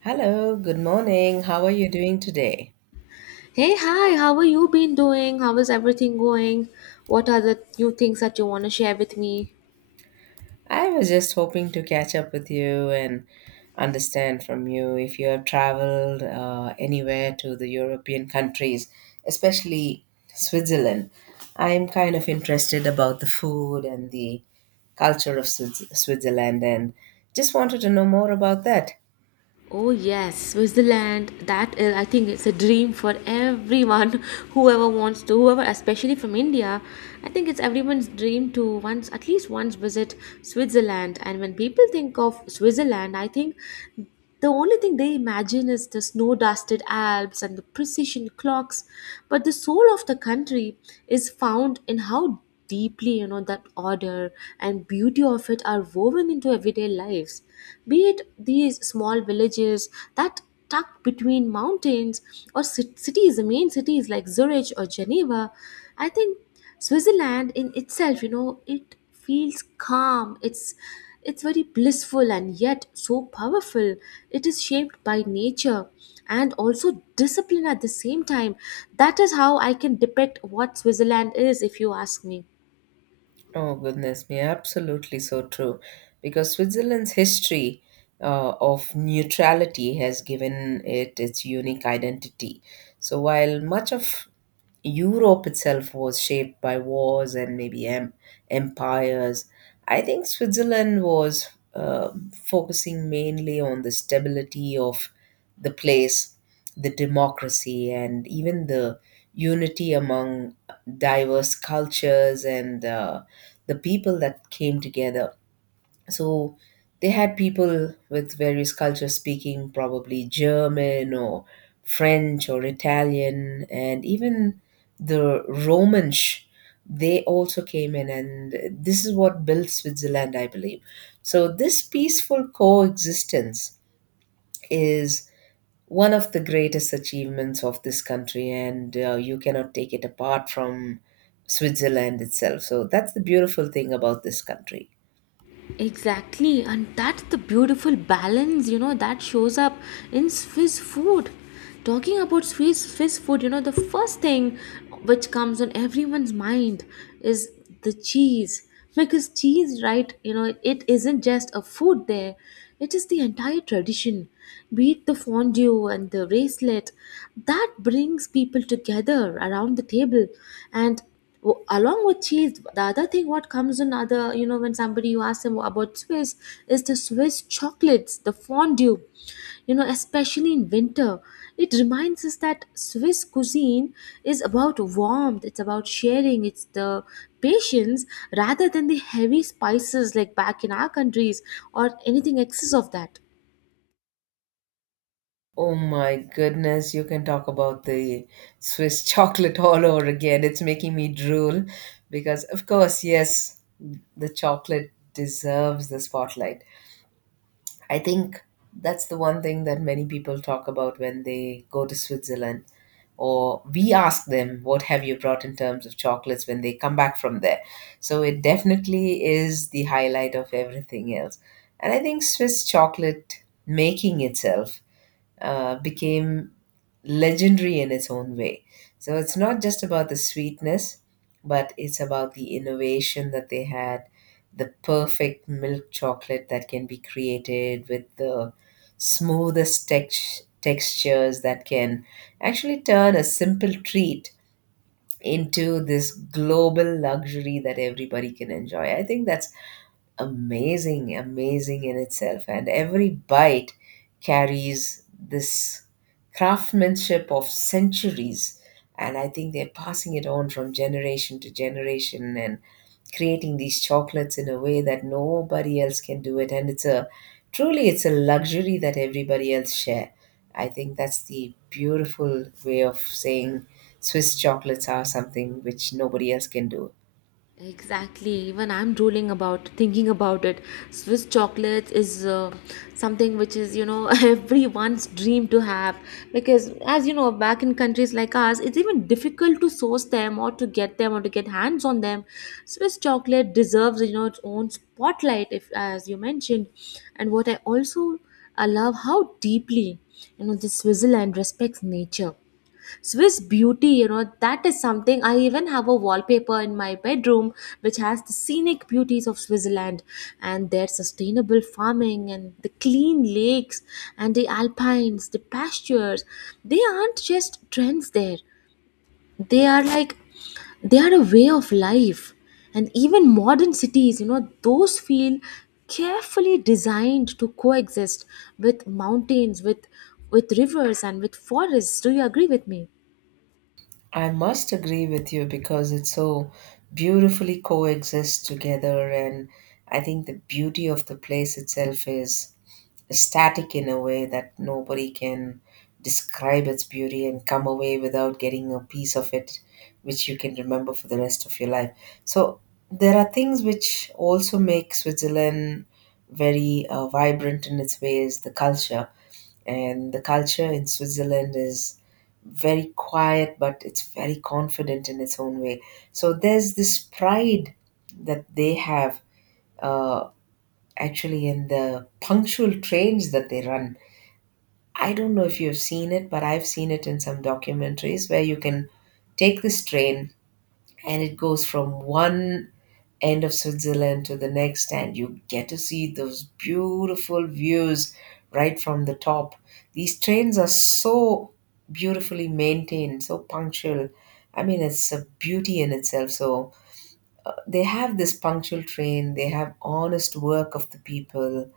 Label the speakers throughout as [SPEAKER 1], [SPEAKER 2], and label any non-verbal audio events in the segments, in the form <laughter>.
[SPEAKER 1] Hello, good morning. How are you doing today?
[SPEAKER 2] Hey, hi, how are you been doing? How is everything going? What are the new things that you want to share with me?
[SPEAKER 1] I was just hoping to catch up with you and understand from you if you have traveled anywhere to the European countries, especially Switzerland. I'm kind of interested about the food and the culture of Switzerland and just wanted to know more about that.
[SPEAKER 2] Oh, yes, Switzerland. That is, I think it's a dream for everyone, <laughs> whoever wants to, whoever, especially from India. I think it's everyone's dream to once, at least once, visit Switzerland. And when people think of Switzerland, I think the only thing they imagine is the snow dusted Alps and the precision clocks, but the soul of the country is found in how deeply you know that order and beauty of it are woven into everyday lives, be it these small villages that tucked between mountains, or cities, the main cities like Zurich or Geneva. I think Switzerland in itself, you know, it feels calm, it's very blissful and yet so powerful. It is shaped by nature and also discipline at the same time. That is how I can depict what Switzerland is, if you ask me.
[SPEAKER 1] Oh, goodness me, absolutely so true. Because Switzerland's history of neutrality has given it its unique identity. So, while much of Europe itself was shaped by wars and maybe empires, I think Switzerland was focusing mainly on the stability of the place, the democracy, and even the unity among diverse cultures and the people that came together. So they had people with various cultures speaking probably German or French or Italian and even the Romanish. They also came in, and this is what built Switzerland, I believe. So, this peaceful coexistence is one of the greatest achievements of this country, and you cannot take it apart from Switzerland itself. So, that's the beautiful thing about this country.
[SPEAKER 2] Exactly, and that's the beautiful balance, you know, that shows up in Swiss food. Talking about Swiss food, you know, the first thing which comes on everyone's mind is the cheese. Because cheese, right, you know, it isn't just a food there, it is the entire tradition. Be it the fondue and the bracelet, that brings people together around the table. And along with cheese, the other thing what comes in, other, you know, when somebody you ask them about Swiss, is the Swiss chocolates, the fondue, you know, especially in winter. It reminds us that Swiss cuisine is about warmth, it's about sharing, it's the patience, rather than the heavy spices like back in our countries or anything excess of that.
[SPEAKER 1] Oh my goodness, you can talk about the Swiss chocolate <laughs> all over again. It's making me drool because, of course, yes, the chocolate deserves the spotlight. I think that's the one thing that many people talk about when they go to Switzerland. Or we ask them, what have you brought in terms of chocolates when they come back from there? So it definitely is the highlight of everything else. And I think Swiss chocolate making itself became legendary in its own way. So it's not just about the sweetness, but it's about the innovation that they had, the perfect milk chocolate that can be created with the smoothest textures that can actually turn a simple treat into this global luxury that everybody can enjoy. I think that's amazing, amazing in itself. And every bite carries this craftsmanship of centuries. And I think they're passing it on from generation to generation and creating these chocolates in a way that nobody else can do it. And it's a truly it's a luxury that everybody else share. I think that's the beautiful way of saying Swiss chocolates are something which nobody else can do.
[SPEAKER 2] Exactly. Even I'm drooling about thinking about it. Swiss chocolates is something which is, you know, <laughs> everyone's dream to have because, as you know, back in countries like ours, it's even difficult to source them or to get them or to get hands on them. Swiss chocolate deserves, you know, its own spotlight, if as you mentioned. And what I also, I love how deeply, you know, this Switzerland respects nature. Swiss beauty, you know, that is something. I even have a wallpaper in my bedroom which has the scenic beauties of Switzerland and their sustainable farming and the clean lakes and the alpines, the pastures. They aren't just trends there, they are like, they are a way of life. And even modern cities, you know, those feel carefully designed to coexist with mountains, with rivers and with forests. Do you agree with me?
[SPEAKER 1] I must agree with you because it so beautifully coexists together, and I think the beauty of the place itself is static in a way that nobody can describe its beauty and come away without getting a piece of it which you can remember for the rest of your life. So there are things which also make Switzerland very vibrant in its ways, the culture and the culture in Switzerland is very quiet, but it's very confident in its own way. So there's this pride that they have uh, actually in the punctual trains that they run. I don't know if you've seen it, but I've seen it in some documentaries where you can take this train and it goes from one end of Switzerland to the next, and you get to see those beautiful views right from the top. These trains are so beautifully maintained, so punctual. I mean, it's a beauty in itself. So they have this punctual train, they have honest work of the people,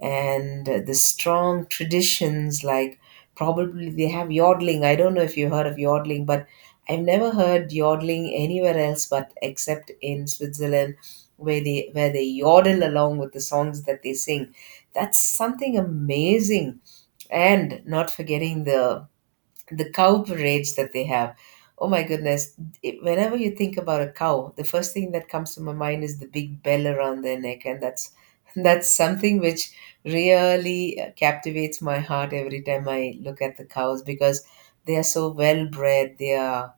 [SPEAKER 1] and the strong traditions like probably they have yodeling. I don't know if you heard of yodeling, but I've never heard yodeling anywhere else but except in Switzerland, where they yodel along with the songs that they sing. That's something amazing. And not forgetting the cow parades that they have. Oh my goodness. Whenever you think about a cow, the first thing that comes to my mind is the big bell around their neck. And that's, <laughs> that's something which really captivates my heart every time I look at the cows because they are so well bred. They are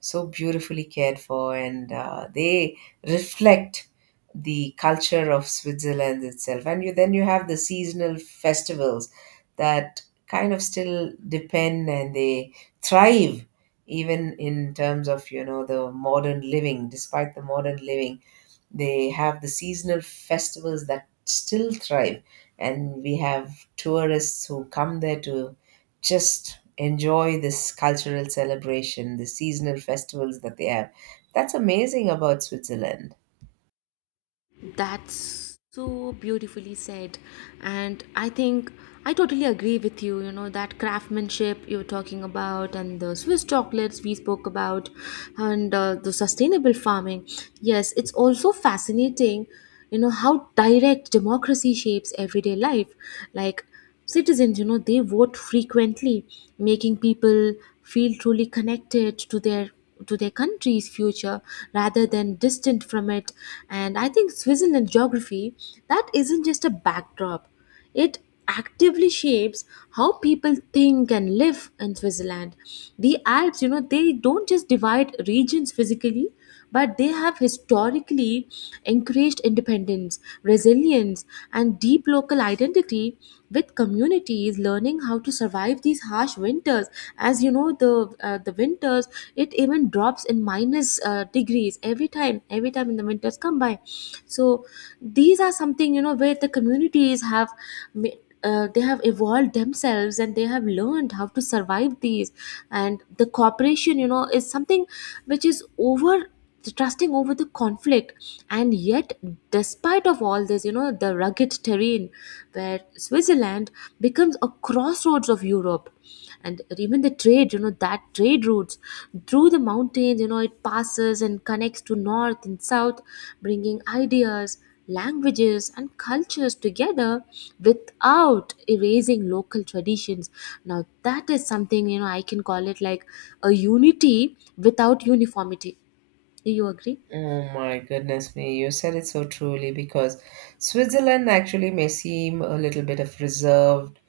[SPEAKER 1] so beautifully cared for, and they reflect the culture of Switzerland itself. And you, then you have the seasonal festivals that kind of still depend and they thrive even in terms of, you know, the modern living. Despite the modern living, they have the seasonal festivals that still thrive, and we have tourists who come there to just enjoy this cultural celebration, the seasonal festivals that they have. That's amazing about Switzerland.
[SPEAKER 2] That's so beautifully said. And I think I totally agree with you. You know, that craftsmanship you are talking about, and the Swiss chocolates we spoke about, and the sustainable farming. Yes, it's also fascinating, you know, how direct democracy shapes everyday life. Like, citizens, you know, they vote frequently, making people feel truly connected to their country's future rather than distant from it. And I think Switzerland geography, that isn't just a backdrop, it actively shapes how people think and live in Switzerland. The Alps, you know, they don't just divide regions physically, but they have historically encouraged independence, resilience, and deep local identity, with communities learning how to survive these harsh winters. As you know, the winters, it even drops in minus degrees every time. Every time in the winters come by, so these are something, you know, where the communities have. ma- they have evolved themselves and they have learned how to survive these. And the cooperation, you know, is something which is over trusting over the conflict. And yet, despite of all this, you know, the rugged terrain, where Switzerland becomes a crossroads of Europe. And even the trade, you know, that trade routes through the mountains, you know, it passes and connects to north and south, bringing ideas, languages and cultures together without erasing local traditions. Now that is something, you know, I can call it like a unity without uniformity. Do you agree?
[SPEAKER 1] Oh my goodness me, you said it so truly because Switzerland actually may seem a little bit of reserved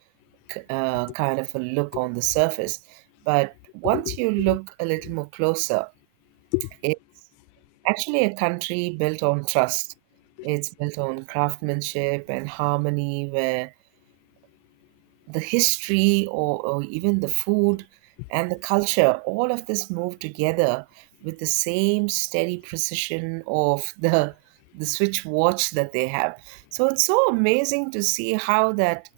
[SPEAKER 1] kind of a look on the surface. But once you look a little more closer, it's actually a country built on trust. It's built on craftsmanship and harmony, where the history or even the food and the culture, all of this move together with the same steady precision of the switch watch that they have. So it's so amazing to see how that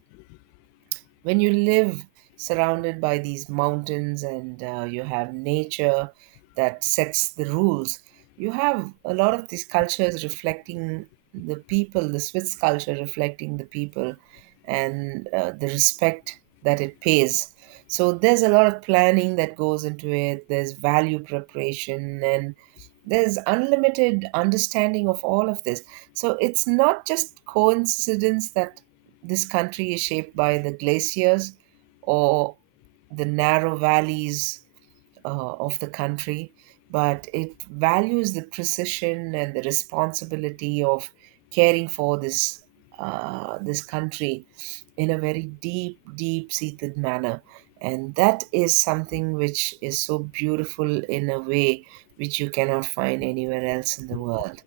[SPEAKER 1] when you live surrounded by these mountains and you have nature that sets the rules, you have a lot of these cultures reflecting the people, the Swiss culture reflecting the people and the respect that it pays. So there's a lot of planning that goes into it, there's value preparation, and there's unlimited understanding of all of this. So it's not just coincidence that this country is shaped by the glaciers or the narrow valleys of the country, but it values the precision and the responsibility of caring for this this country in a very deep, deep seated manner. And that is something which is so beautiful in a way which you cannot find anywhere else in the world.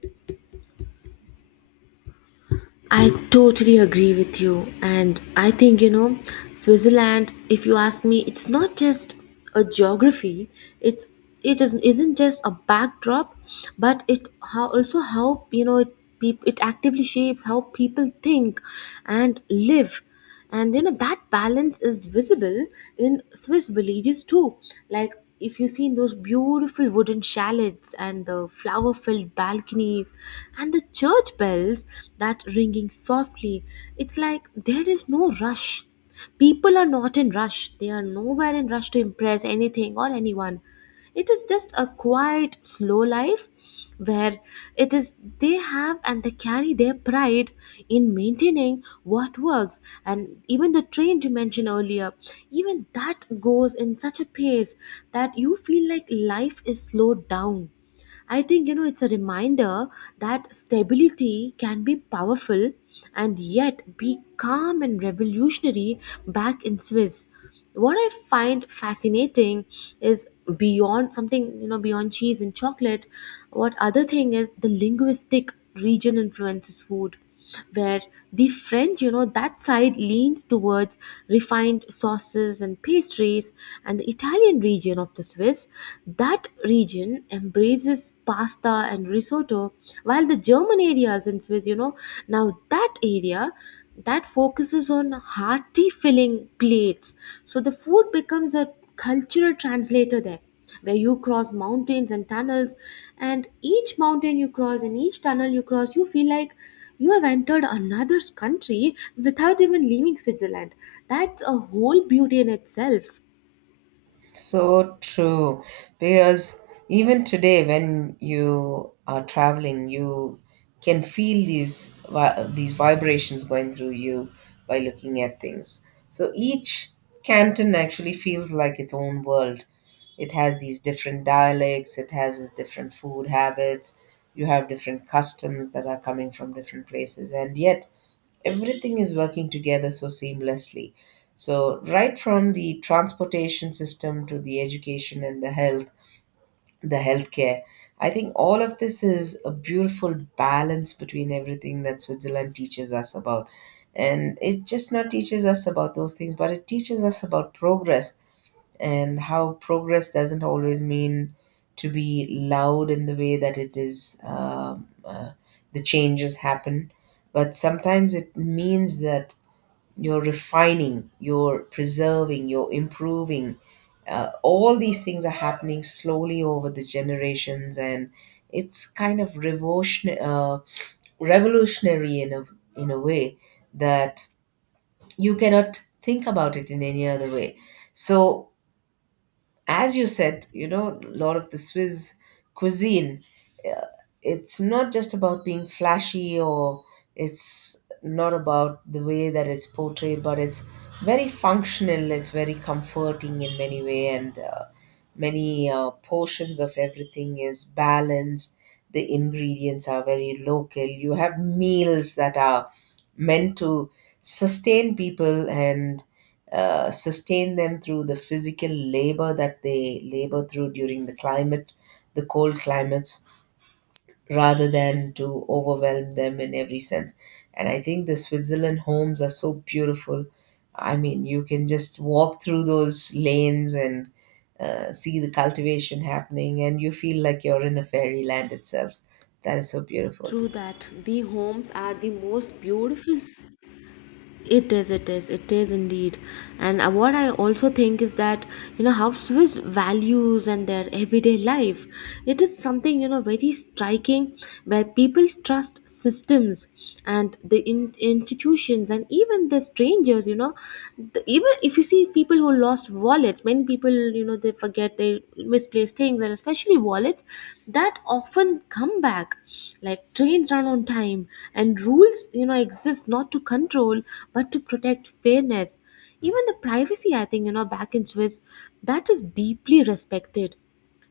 [SPEAKER 2] I totally agree with you. And I think, you know, Switzerland, if you ask me, it's not just a geography, it's it is, isn't just a backdrop, but it how also how you know it, it actively shapes how people think and live. And you know that balance is visible in Swiss villages too. Like, if you see in those beautiful wooden chalets and the flower filled balconies and the church bells that ringing softly, it's like there is no rush. People are not in rush, they are nowhere in rush to impress anything or anyone. It is just a quiet slow life where it is, they have and they carry their pride in maintaining what works. And even the trend you mentioned earlier, even that goes in such a pace that you feel like life is slowed down. I think, you know, it's a reminder that stability can be powerful and yet be calm and revolutionary back in Swiss. What I find fascinating is beyond something, you know, beyond cheese and chocolate. What other thing is the linguistic region influences food, where the French, you know, that side leans towards refined sauces and pastries, and the Italian region of the Swiss, that region embraces pasta and risotto, while the German areas in Swiss, you know, now that area, that focuses on hearty filling plates. So the food becomes a cultural translator there, where you cross mountains and tunnels, and each mountain you cross and each tunnel you cross you feel like you have entered another country without even leaving Switzerland. That's a whole beauty in itself.
[SPEAKER 1] So true. Because even today, when you are traveling, you can feel these these vibrations going through you by looking at things. So each canton actually feels like its own world. It has these different dialects. It has its different food habits. You have different customs that are coming from different places, and yet everything is working together so seamlessly. So, right from the transportation system to the education and the health, the healthcare, I think all of this is a beautiful balance between everything that Switzerland teaches us about. And it just not teaches us about those things, but it teaches us about progress and how progress doesn't always mean to be loud in the way that it is, the changes happen. But sometimes it means that you're refining, you're preserving, you're improving. All these things are happening slowly over the generations, and it's kind of revolutionary in a way that you cannot think about it in any other way. So, as you said, you know, a lot of the Swiss cuisine, it's not just about being flashy or it's not about the way that it's portrayed, but it's very functional, it's very comforting in many way, and many portions of everything is balanced. The ingredients are very local. You have meals that are meant to sustain people and sustain them through the physical labor that they labor through during the climate, the cold climates, rather than to overwhelm them in every sense. And I think the Switzerland homes are so beautiful. I mean, you can just walk through those lanes and see the cultivation happening, and you feel like you're in a fairyland itself. That is so beautiful.
[SPEAKER 2] True that the homes are the most beautiful. It is, it is, it is indeed. And what I also think is that, you know, how Swiss values and their everyday life. It is something, you know, very striking, where people trust systems and the institutions and even the strangers, you know. The, even if you see people who lost wallets, many people, you know, they forget, they misplace things, and especially wallets that often come back. Like trains run on time, and rules, you know, exist not to control but to protect fairness. Even the privacy, I think, you know, back in Swiss, that is deeply respected.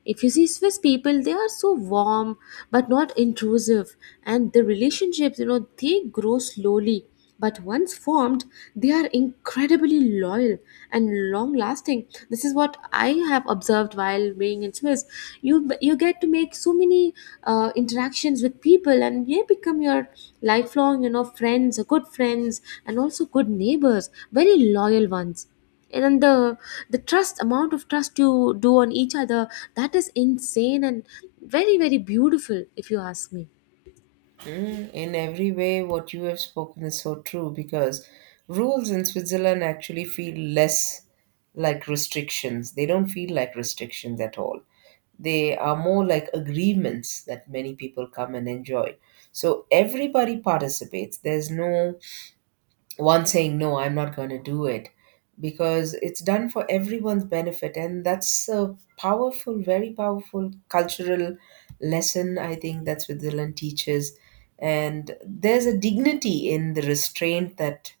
[SPEAKER 2] If you see Swiss people, they are so warm but not intrusive, and the relationships, you know, they grow slowly. But once formed, they are incredibly loyal and long lasting. This is what I have observed while being in Swiss. You get to make so many interactions with people, and they become your lifelong, you know, friends, good friends, and also good neighbors, very loyal ones. And then the trust, amount of trust you do on each other, that is insane and very very beautiful, if you ask me.
[SPEAKER 1] Mm, in every way, what you have spoken is so true because rules in Switzerland actually feel less like restrictions. They don't feel like restrictions at all. They are more like agreements that many people come and enjoy. So everybody participates. There's no one saying, no, I'm not going to do it, because it's done for everyone's benefit. And that's a powerful, very powerful cultural lesson, I think, that Switzerland teaches. And there's a dignity in the restraint that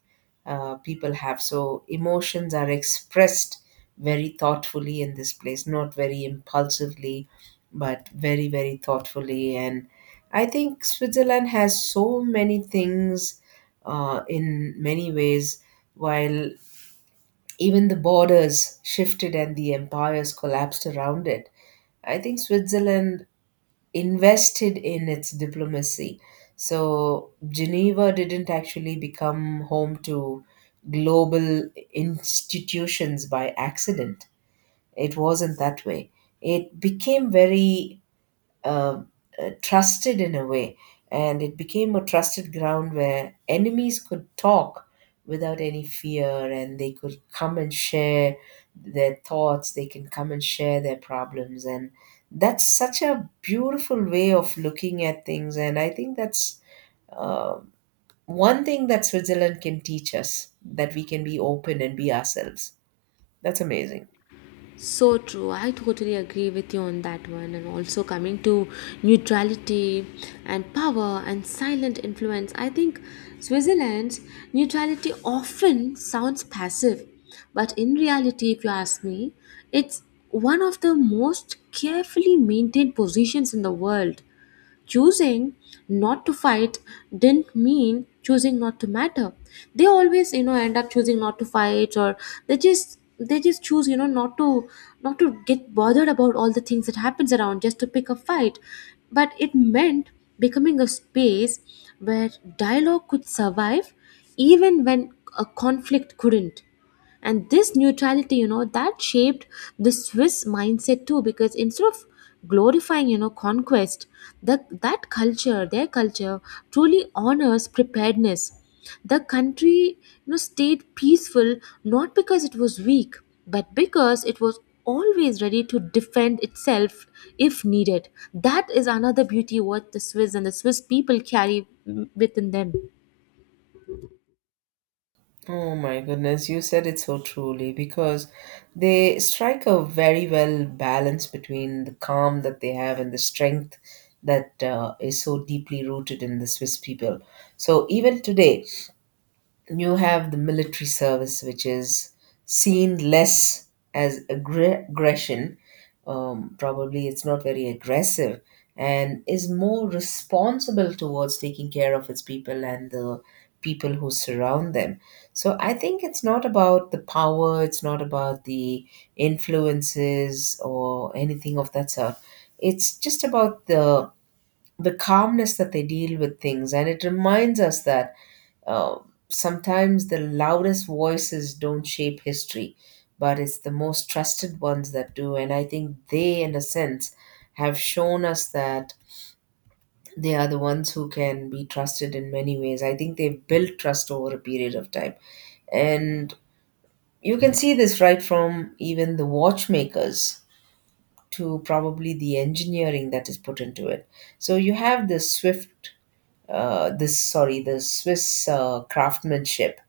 [SPEAKER 1] people have. So emotions are expressed very thoughtfully in this place, not very impulsively, but very very thoughtfully. And I think Switzerland has so many things in many ways, while even the borders shifted and the empires collapsed around it. I think Switzerland invested in its diplomacy. So Geneva didn't actually become home to global institutions by accident. It wasn't that way. It became very uh, trusted in a way, and it became a trusted ground where enemies could talk without any fear, and they could come and share their thoughts. They can come and share their problems, and that's such a beautiful way of looking at things. And I think that's one thing that Switzerland can teach us, that we can be open and be ourselves. That's amazing.
[SPEAKER 2] So true, I totally agree with you on that one. And also coming to neutrality and power and silent influence, I think Switzerland's neutrality often sounds passive, but in reality, if you ask me, it's one of the most carefully maintained positions in the world. Choosing not to fight didn't mean choosing not to matter. They always, you know, end up choosing not to fight, or they just, they just choose, you know, not to not to get bothered about all the things that happens around just to pick a fight. But it meant becoming a space where dialogue could survive even when a conflict couldn't. And this neutrality, you know, that shaped the Swiss mindset too, because instead of glorifying, you know, conquest, the, that culture, their culture truly honors preparedness. The country, you know, stayed peaceful not because it was weak, but because it was always ready to defend itself if needed. That is another beauty what the Swiss and the Swiss people carry within them.
[SPEAKER 1] Oh my goodness, you said it so truly because they strike a very well balance between the calm that they have and the strength that is so deeply rooted in the Swiss people. So even today, you have the military service, which is seen less as aggression. Probably it's not very aggressive and is more responsible towards taking care of its people and the people who surround them. So I think it's not about the power, it's not about the influences or anything of that sort. It's just about the calmness that they deal with things, and it reminds us that uh, sometimes the loudest voices don't shape history, but it's the most trusted ones that do. And I think they, in a sense, have shown us that they are the ones who can be trusted in many ways. I think they've built trust over a period of time. And you can see this right from even the watchmakers to probably the engineering that is put into it. So you have this the Swiss craftsmanship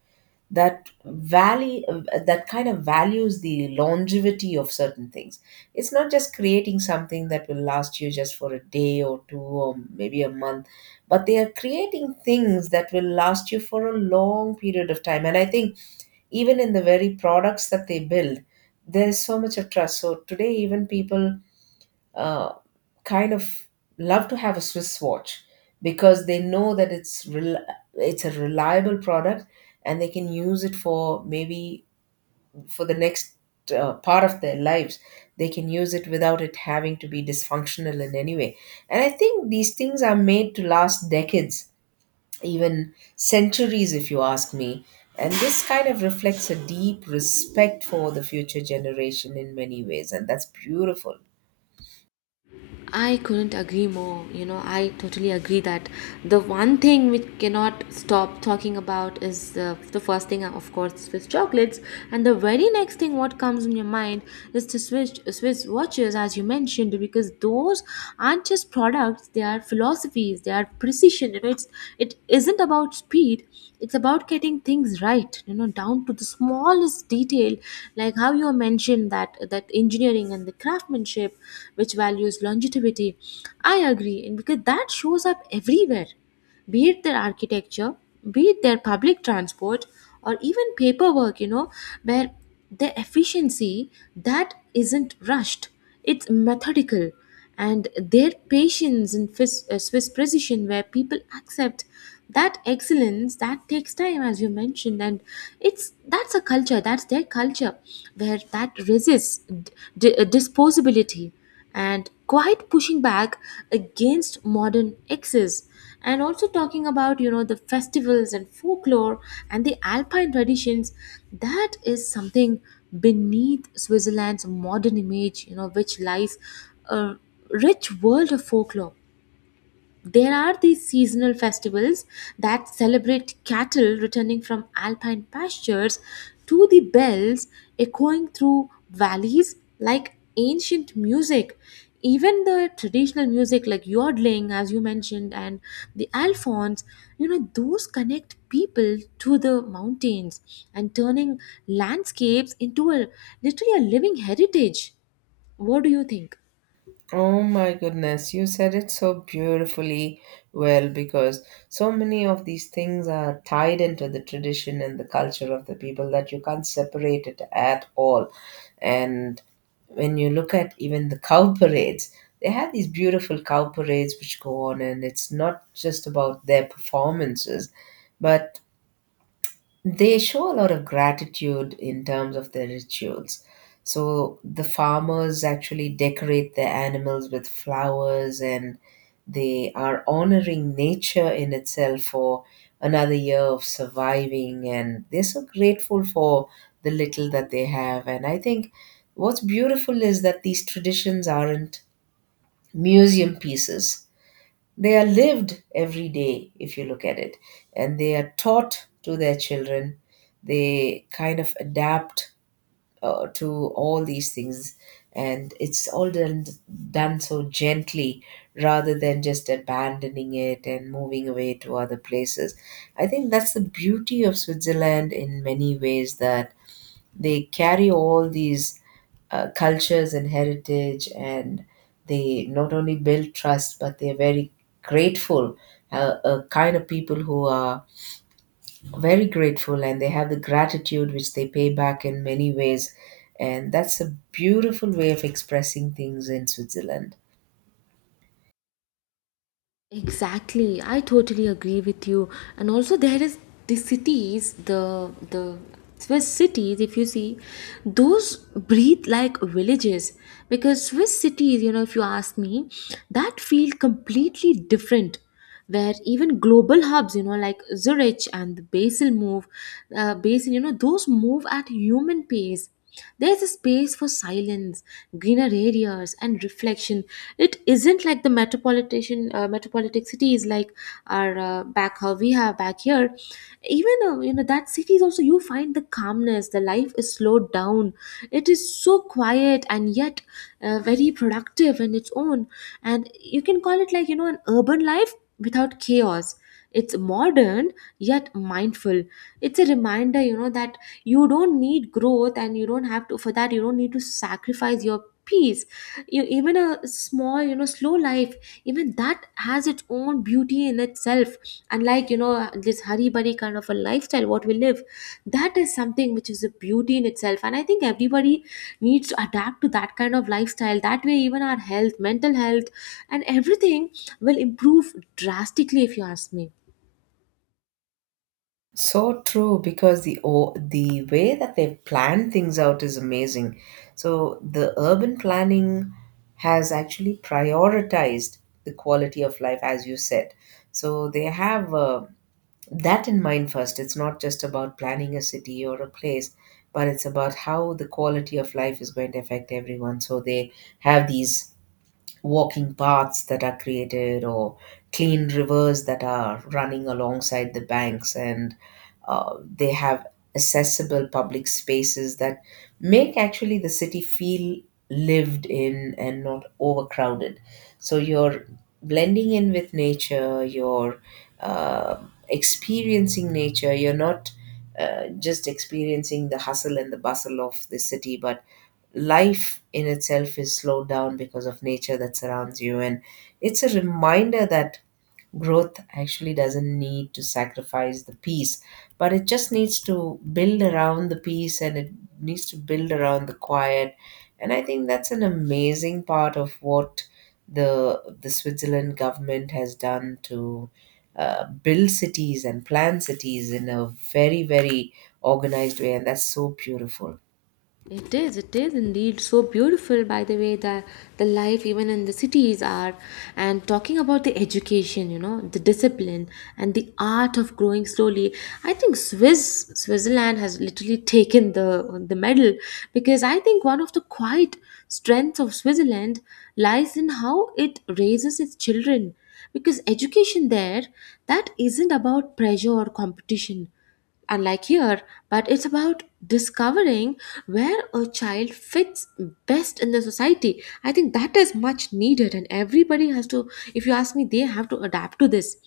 [SPEAKER 1] that value, that kind of values the longevity of certain things. It's not just creating something that will last you just for a day or two or maybe a month, but they are creating things that will last you for a long period of time. And I think even in the very products that they build, there is so much of trust. So today even people kind of love to have a Swiss watch because they know that it's a reliable product, and they can use it for maybe for the next part of their lives. They can use it without it having to be dysfunctional in any way. And I think these things are made to last decades, even centuries if you ask me. And this kind of reflects a deep respect for the future generation in many ways, and that's beautiful.
[SPEAKER 2] I couldn't agree more. You know, I totally agree that the one thing we cannot stop talking about is the first thing, of course, Swiss chocolates, and the very next thing what comes in your mind is the Swiss watches, as you mentioned, because those aren't just products; they are philosophies, they are precision. You know, it's it isn't about speed; it's about getting things right. You know, down to the smallest detail, like how you mentioned that engineering and the craftsmanship which values longevity. I agree, and because that shows up everywhere, be it their architecture, be it their public transport, or even paperwork, you know, where the efficiency that isn't rushed, it's methodical, and their patience and Swiss precision, where people accept that excellence that takes time, as you mentioned. And it's that's a culture, that's their culture, where that resists disposability and quite pushing back against modern excess. And also talking about, you know, the festivals and folklore and the alpine traditions, that is something. Beneath Switzerland's modern image, you know, which lies a rich world of folklore, there are these seasonal festivals that celebrate cattle returning from alpine pastures to the bells echoing through valleys like ancient music. Even the traditional music like yodeling, as you mentioned, and the alphons, you know, those connect people to the mountains, and turning landscapes into a, literally a living heritage. What do you think?
[SPEAKER 1] Oh my goodness, you said it so beautifully well because so many of these things are tied into the tradition and the culture of the people that you can't separate it at all. And when you look at even the cow parades, they have these beautiful cow parades which go on, and it's not just about their performances, but they show a lot of gratitude in terms of their rituals. So the farmers actually decorate their animals with flowers, and they are honoring nature in itself for another year of surviving, and they're so grateful for the little that they have. And I think what's beautiful is that these traditions aren't museum pieces. They are lived every day, if you look at it, and they are taught to their children. They kind of adapt to all these things, and it's all done, done so gently, rather than just abandoning it and moving away to other places. I think that's the beauty of Switzerland in many ways, that they carry all these cultures and heritage, and they not only build trust but they're very grateful, a kind of people who are very grateful, and they have the gratitude which they pay back in many ways. And that's a beautiful way of expressing things in Switzerland.
[SPEAKER 2] Exactly, I totally agree with you. And also, there is the cities, the Swiss cities. If you see, those breathe like villages, because Swiss cities, you know, if you ask me, that feel completely different, where even global hubs, you know, like Zurich and the basel move Basel, you know, those move at human pace. There's a space for silence, greener areas and reflection. It isn't like the metropolitan metropolitan cities like our back, how we have back here. Even you know, that cities also, you find the calmness, the life is slowed down, it is so quiet, and yet very productive in its own. And you can call it like, you know, an urban life without chaos. It's modern yet mindful. It's a reminder, you know, that you don't need growth, and you don't have to, for that you don't need to sacrifice your peace. You even a small, you know, slow life, even that has its own beauty in itself, unlike, you know, this hurry burry kind of a lifestyle what we live. That is something which is a beauty in itself, and I think everybody needs to adapt to that kind of lifestyle. That way, even our health, mental health, and everything will improve drastically, if you ask me.
[SPEAKER 1] So true, because the way that they plan things out is amazing. So the urban planning has actually prioritized the quality of life, as you said. So they have that in mind first. It's not just about planning a city or a place, but it's about how the quality of life is going to affect everyone. So they have these walking paths that are created, or clean rivers that are running alongside the banks, and they have accessible public spaces that make actually the city feel lived in and not overcrowded. So you're blending in with nature, you're uh, experiencing nature, you're not just experiencing the hustle and the bustle of the city, but life in itself is slowed down because of nature that surrounds you. And it's a reminder that growth actually doesn't need to sacrifice the peace, but it just needs to build around the peace, and it needs to build around the quiet. And I think that's an amazing part of what the Switzerland government has done, to build cities and plan cities in a very, very organized way. And that's so beautiful.
[SPEAKER 2] It is, it is indeed so beautiful. By the way, that the life even in the cities are, and talking about the education, you know, the discipline and the art of growing slowly, I think swiss Switzerland has literally taken the medal, because I think one of the quiet strengths of Switzerland lies in how it raises its children. Because education there, that isn't about pressure or competition, unlike here, but it's about discovering where a child fits best in the society. I think that is much needed, and everybody has to, if you ask me, they have to adapt to this.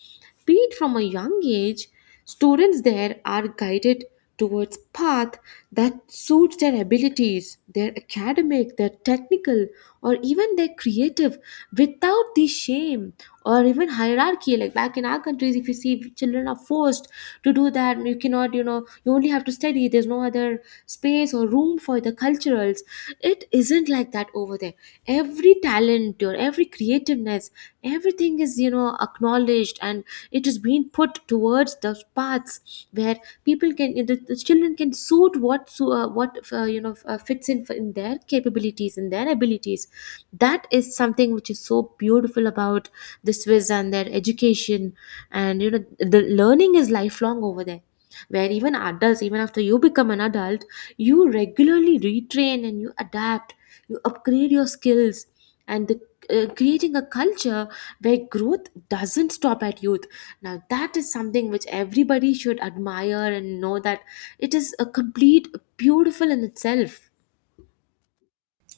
[SPEAKER 2] Be it from a young age, students there are guided towards path that suits their abilities, their academic, their technical, or even their creative, without the shame or even hierarchy. Like back in our countries, if you see, children are forced to do that. You cannot, you know, you only have to study, there's no other space or room for the culturals. It isn't like that over there. Every talent or every creativeness, everything is, you know, acknowledged, and it is being put towards the paths where people can, the children can suit what fits in for in their capabilities and their abilities. That is something which is so beautiful about the Swiss and their education. And you know, the learning is lifelong over there, where even adults, even after you become an adult, you regularly retrain and you adapt, you upgrade your skills, and the creating a culture where growth doesn't stop at youth. Now that is something which everybody should admire and know that it is a complete beautiful in itself.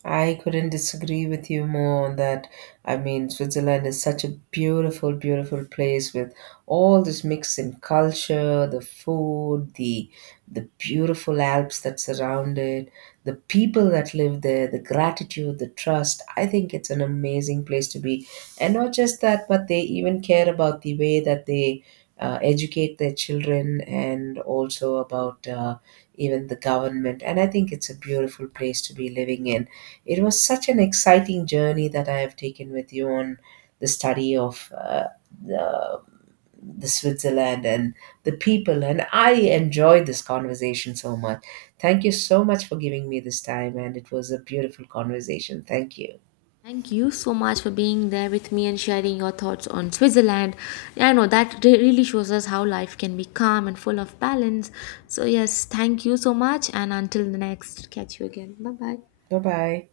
[SPEAKER 1] I couldn't disagree with you more on that. I mean, Switzerland is such a beautiful, beautiful place with all this mix in culture, the food, the beautiful Alps that surround it, the people that live there, the gratitude, the trust. I think it's an amazing place to be, and not just that, but they even care about the way that they educate their children, and also about even the government. And I think it's a beautiful place to be living in. It was such an exciting journey that I have taken with you on the study of the, the Switzerland and the people. And I enjoyed this conversation so much. Thank you so much for giving me this time, and it was a beautiful conversation. Thank you.
[SPEAKER 2] Thank you so much for being there with me and sharing your thoughts on Switzerland. Yeah, I know that really shows us how life can be calm and full of balance. So, yes, thank you so much. And until the next, catch you again. Bye bye.
[SPEAKER 1] Bye bye.